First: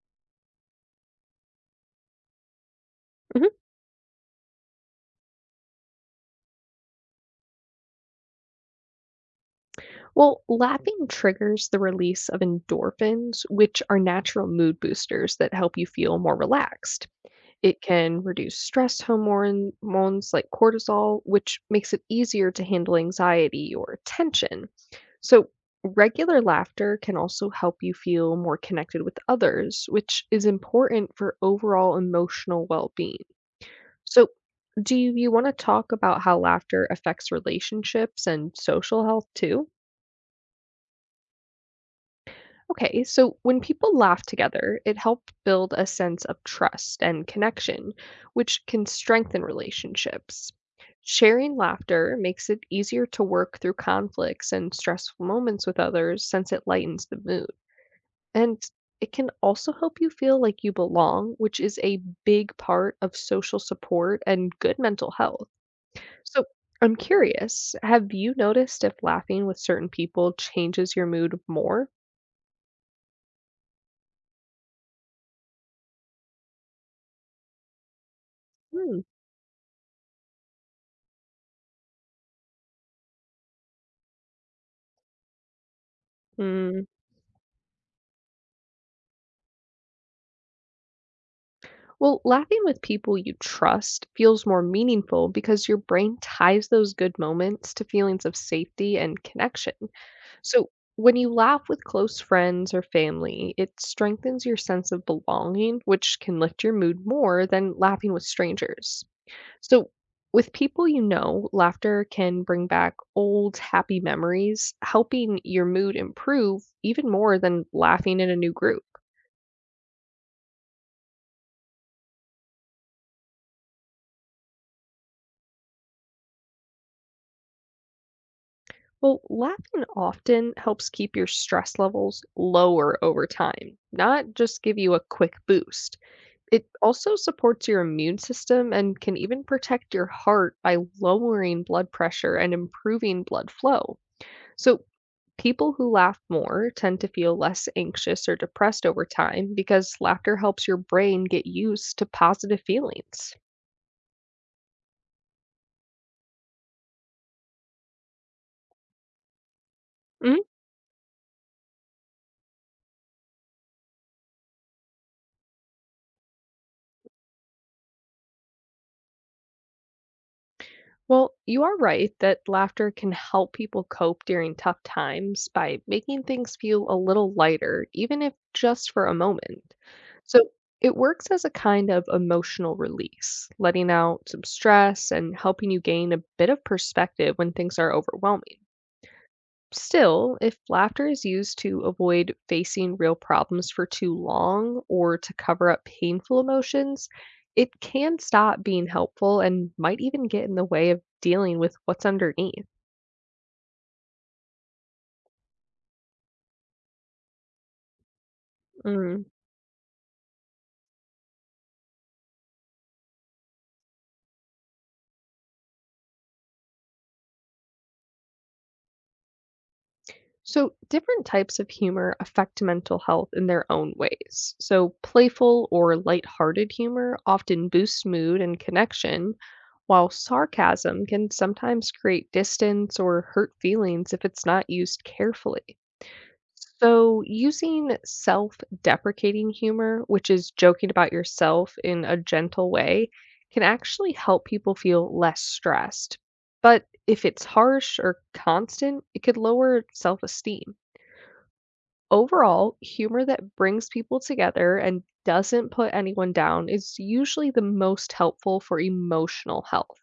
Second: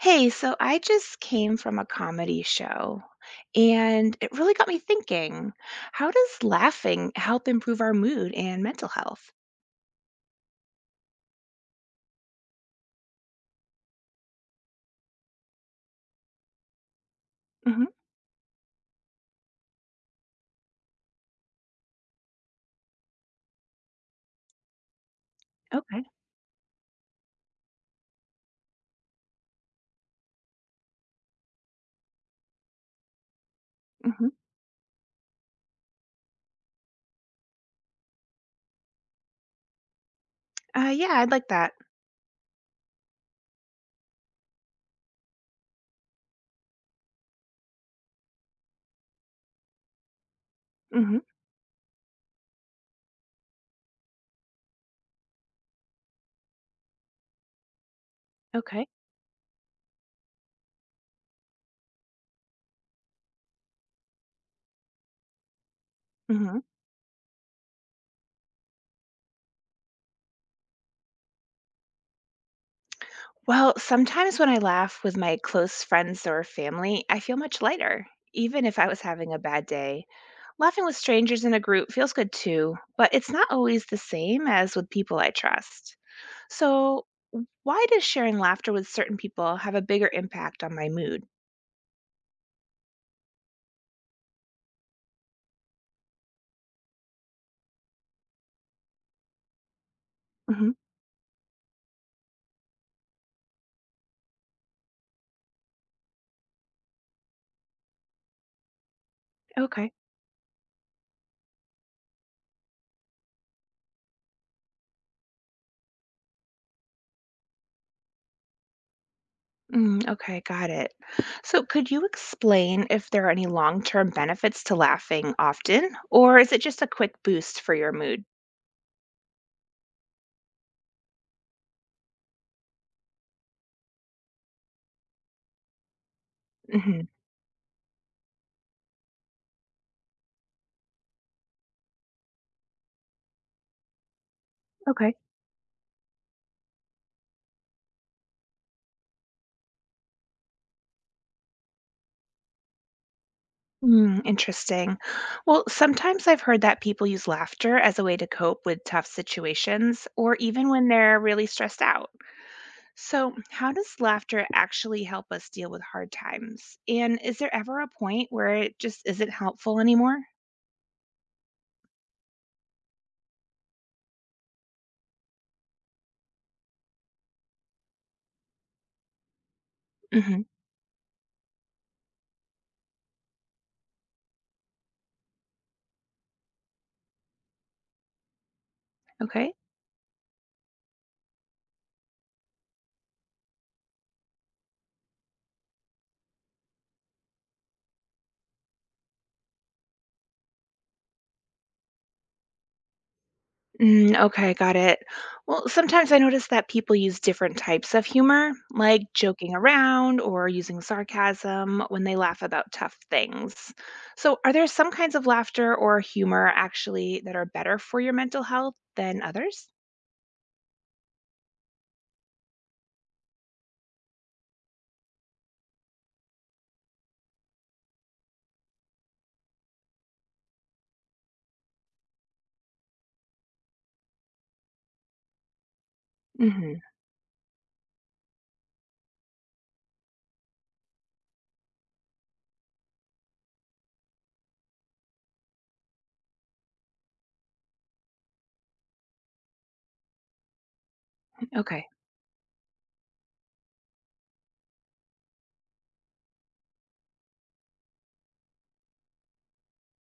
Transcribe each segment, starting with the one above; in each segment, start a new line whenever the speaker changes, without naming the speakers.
Hey, so I just came from a comedy show
Mhm.
and it really got me thinking. How does laughing help improve our mood and mental health?
Well, laughing triggers the release of endorphins, which are natural mood boosters that help you feel more relaxed. It
Hmm.
can reduce hormones like cortisol, which makes it easier to handle anxiety or tension. So,
Okay.
regular laughter can also help you feel more connected with others, which is important for overall emotional well being. So,
Hmm.
do you want to talk about how laughter affects relationships and social health too?
Yeah, I'd like that.
Okay, so when people laugh together, it helped build a sense of trust and connection, which can strengthen relationships.
Hmm.
Sharing laughter makes it easier to work through conflicts and stressful moments with others since it lightens the mood. And
Okay.
it can also help you feel like you belong, which is a big part of social support and good mental health. So
Hmm.
I'm curious, have you noticed if laughing with certain people changes your mood more?
Well, sometimes when I laugh with my close friends or family, I feel much lighter, even if I was having a bad day. Laughing with strangers in a group feels good too, but it's not always the same as with people I trust.
Hmm.
So, why does sharing laughter with certain people have a bigger impact on my mood?
Well, laughing with people you trust feels more meaningful because your brain ties those good moments to feelings of safety and connection. So,
Hmm.
when you laugh with close friends or family, it strengthens your sense of belonging, which can lift your mood more than laughing with strangers. So,
Okay.
with people you know, laughter can bring back old happy memories, helping your mood improve even more than laughing in a new group.
Mm, okay, got it. So, could you explain if there are any long term benefits to laughing often, or is it just a quick boost for your mood?
Well, laughing often helps keep your stress levels lower over time, not just give you a quick boost. It
Hmm.
also supports your immune system and can even protect your heart by lowering blood pressure and improving blood flow. So,
Okay.
people who laugh more tend to feel less anxious or depressed over time because laughter helps your brain get used to positive feelings.
Mm, interesting. Well, sometimes I've heard that people use laughter as a way to cope with tough situations or even when they're really stressed out. So, how does laughter actually help us deal with hard times? And is there ever a point where it just isn't helpful anymore?
Well, you are right that laughter can help people cope during tough times by making things feel a little lighter, even if just for a moment.
Hmm.
So it works as a kind of emotional release, letting out some stress and helping you gain a bit of perspective when things are overwhelming.
Okay.
Still, if laughter is used to avoid facing real problems for too long or to cover up painful emotions, it can stop being helpful and might even get in the way of dealing with what's underneath.
Mm, okay, got it. Well, sometimes I notice that people use different types of humor, like
Mm.
joking around or using sarcasm when they laugh about tough things. So, are there some kinds of laughter or humor actually that are better for your mental health than others?
So, different types of humor affect mental health in their own ways. So, playful or lighthearted humor often boosts mood and connection, while sarcasm can sometimes create distance or hurt feelings if it's not used carefully.
Hmm.
So, using self deprecating humor, which is joking about yourself in a gentle way, can actually help people feel less stressed. But if it's harsh or constant, it could lower self esteem.
Okay.
Overall, humor that brings people together and doesn't put anyone down is usually the most helpful for emotional health.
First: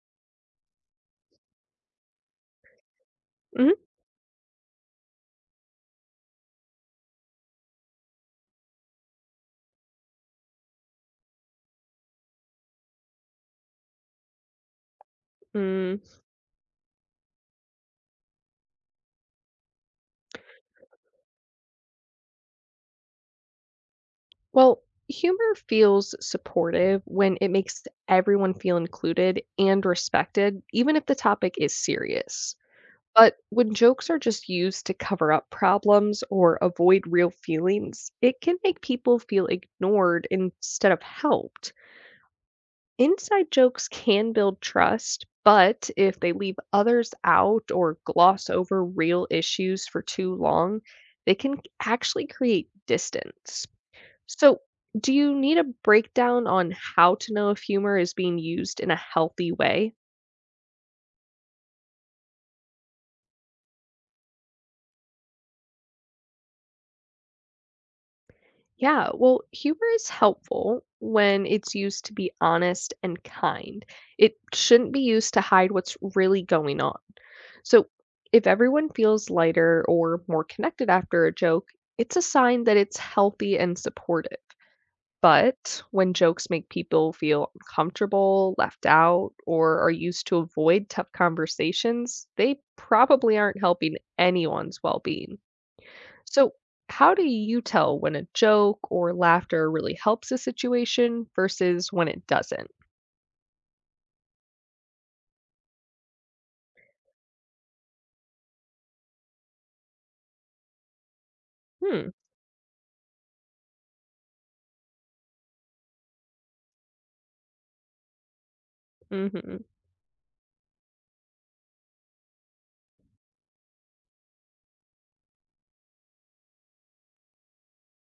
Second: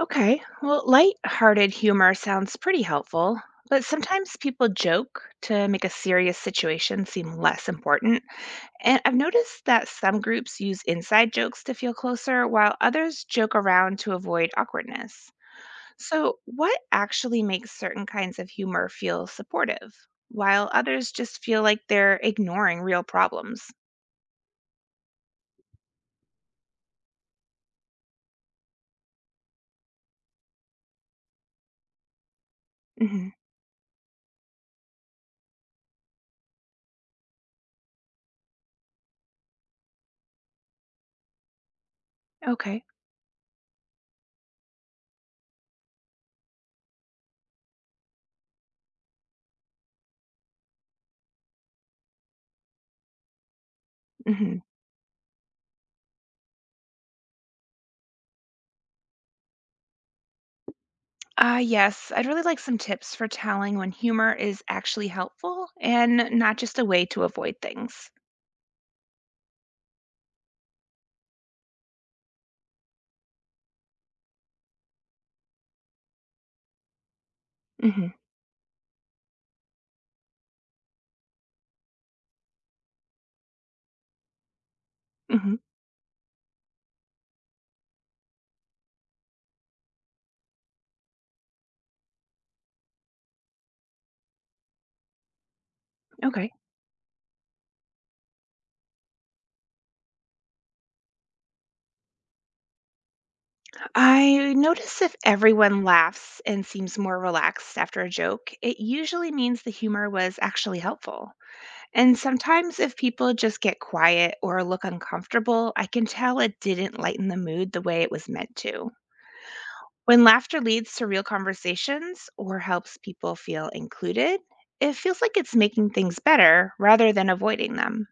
Okay, well, light-hearted humor sounds pretty helpful, but
Mhm.
sometimes people joke to make a serious situation seem less important. And I've noticed that some groups use inside jokes to feel closer, while others joke around to avoid awkwardness.
Mm,
So, what actually makes certain kinds of humor feel supportive, while others just feel like they're ignoring real problems?
well, humor feels supportive when it makes everyone feel included and respected, even if the topic is serious.
Hmm.
But when jokes are just used to cover up problems or avoid real feelings, it can make people feel ignored instead of helped.
Okay.
Inside jokes can build trust, but if they leave others out or gloss over real issues for too long, they can actually create distance. So,
Hmm.
do you need a breakdown on how to know if humor is being used in a healthy way?
Ah yes, I'd really like some tips for telling when humor is actually helpful and not just a way to avoid things.
Yeah, well, humor is helpful when it's used to be honest and kind. It shouldn't be used to hide what's really going on. So,
Hmm.
if everyone feels lighter or more connected after a joke, it's a sign that it's healthy and supportive.
Hmm.
But when jokes make people feel uncomfortable, left out, or are used to avoid tough conversations, they probably aren't helping anyone's well being.
Okay.
So, how do you tell when a joke or laughter really helps a situation versus when it doesn't?
I notice if everyone laughs and seems more relaxed after a joke, it usually means the humor was actually helpful.
Hmm.
And sometimes if people just get quiet or look uncomfortable, I can tell it didn't lighten the mood the way it was meant to.
Hmm.
When laughter leads to real conversations or helps people feel included, it feels like it's making things better rather than avoiding them.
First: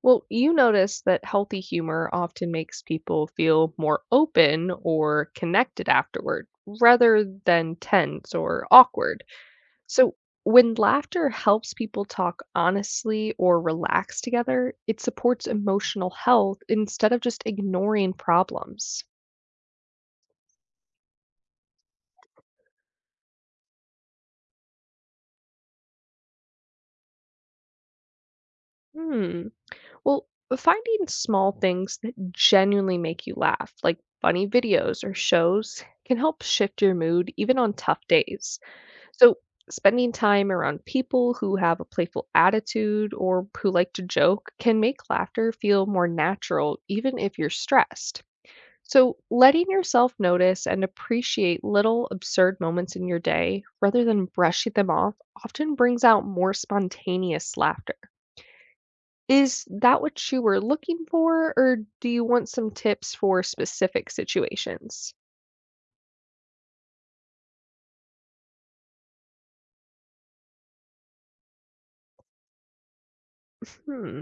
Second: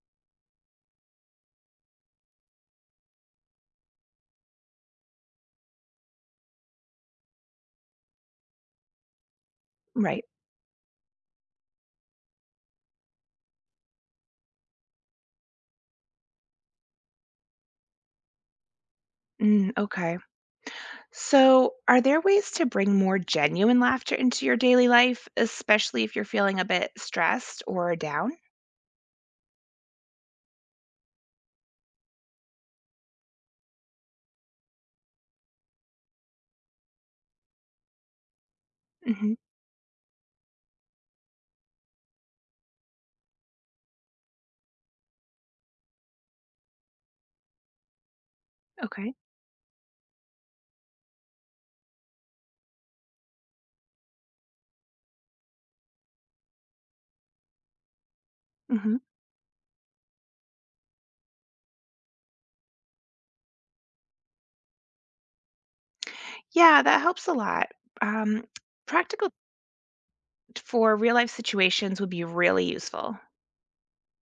Well, you notice that healthy humor often makes people feel more open or connected afterward rather than tense or awkward. So,
Right.
when laughter helps people talk honestly or relax together, it supports emotional health instead of just ignoring problems.
Mm, okay. So, are there ways to bring more genuine laughter into your daily life, especially if you're feeling a bit stressed or down?
Hmm. Well, finding small things that genuinely make you laugh, like funny videos or shows, can help shift your mood even on tough days.
Hmm.
So, spending time around people who have a playful attitude or who like to joke can make laughter feel more natural, even if you're stressed.
Okay.
So, letting yourself notice and appreciate little absurd moments in your day rather than brushing them off often brings out more spontaneous laughter.
Hmm.
Is that what you were looking for, or do you want some tips for specific situations?
Yeah, that helps a lot. Um, Practical for real life situations would be really useful.
Hmm.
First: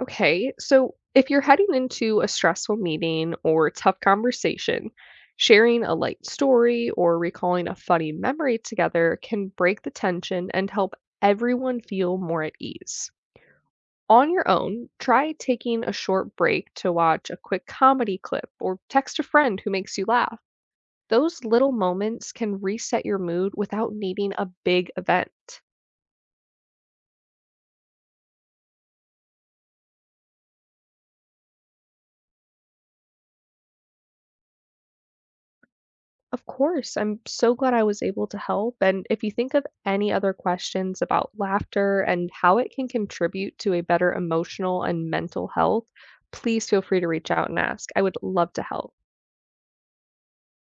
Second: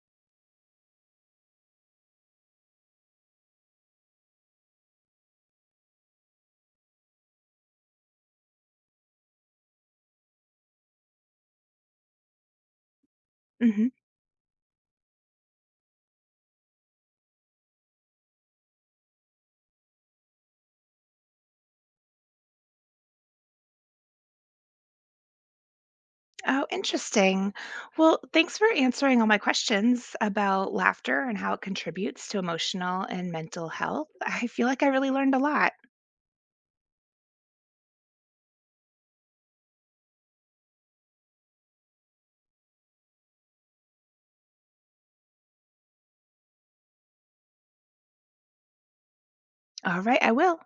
Okay. So, if you're heading into a stressful meeting or tough conversation, sharing a light story or recalling a funny memory together can break the tension and help everyone feel more at ease.
Mm-hmm.
On your own, try taking a short break to watch a quick comedy clip or text a friend who makes you laugh. Those little moments can reset your mood without needing a big event.
Oh, interesting. Well, thanks for answering all my questions about laughter and how it contributes to emotional and mental health. I feel like I really learned a lot.
Of course, I'm so glad I was able to help. And if you think of any other questions about laughter and how it can contribute to a better emotional and mental health, please feel free to reach out and ask. I would love to help.
All right, I will.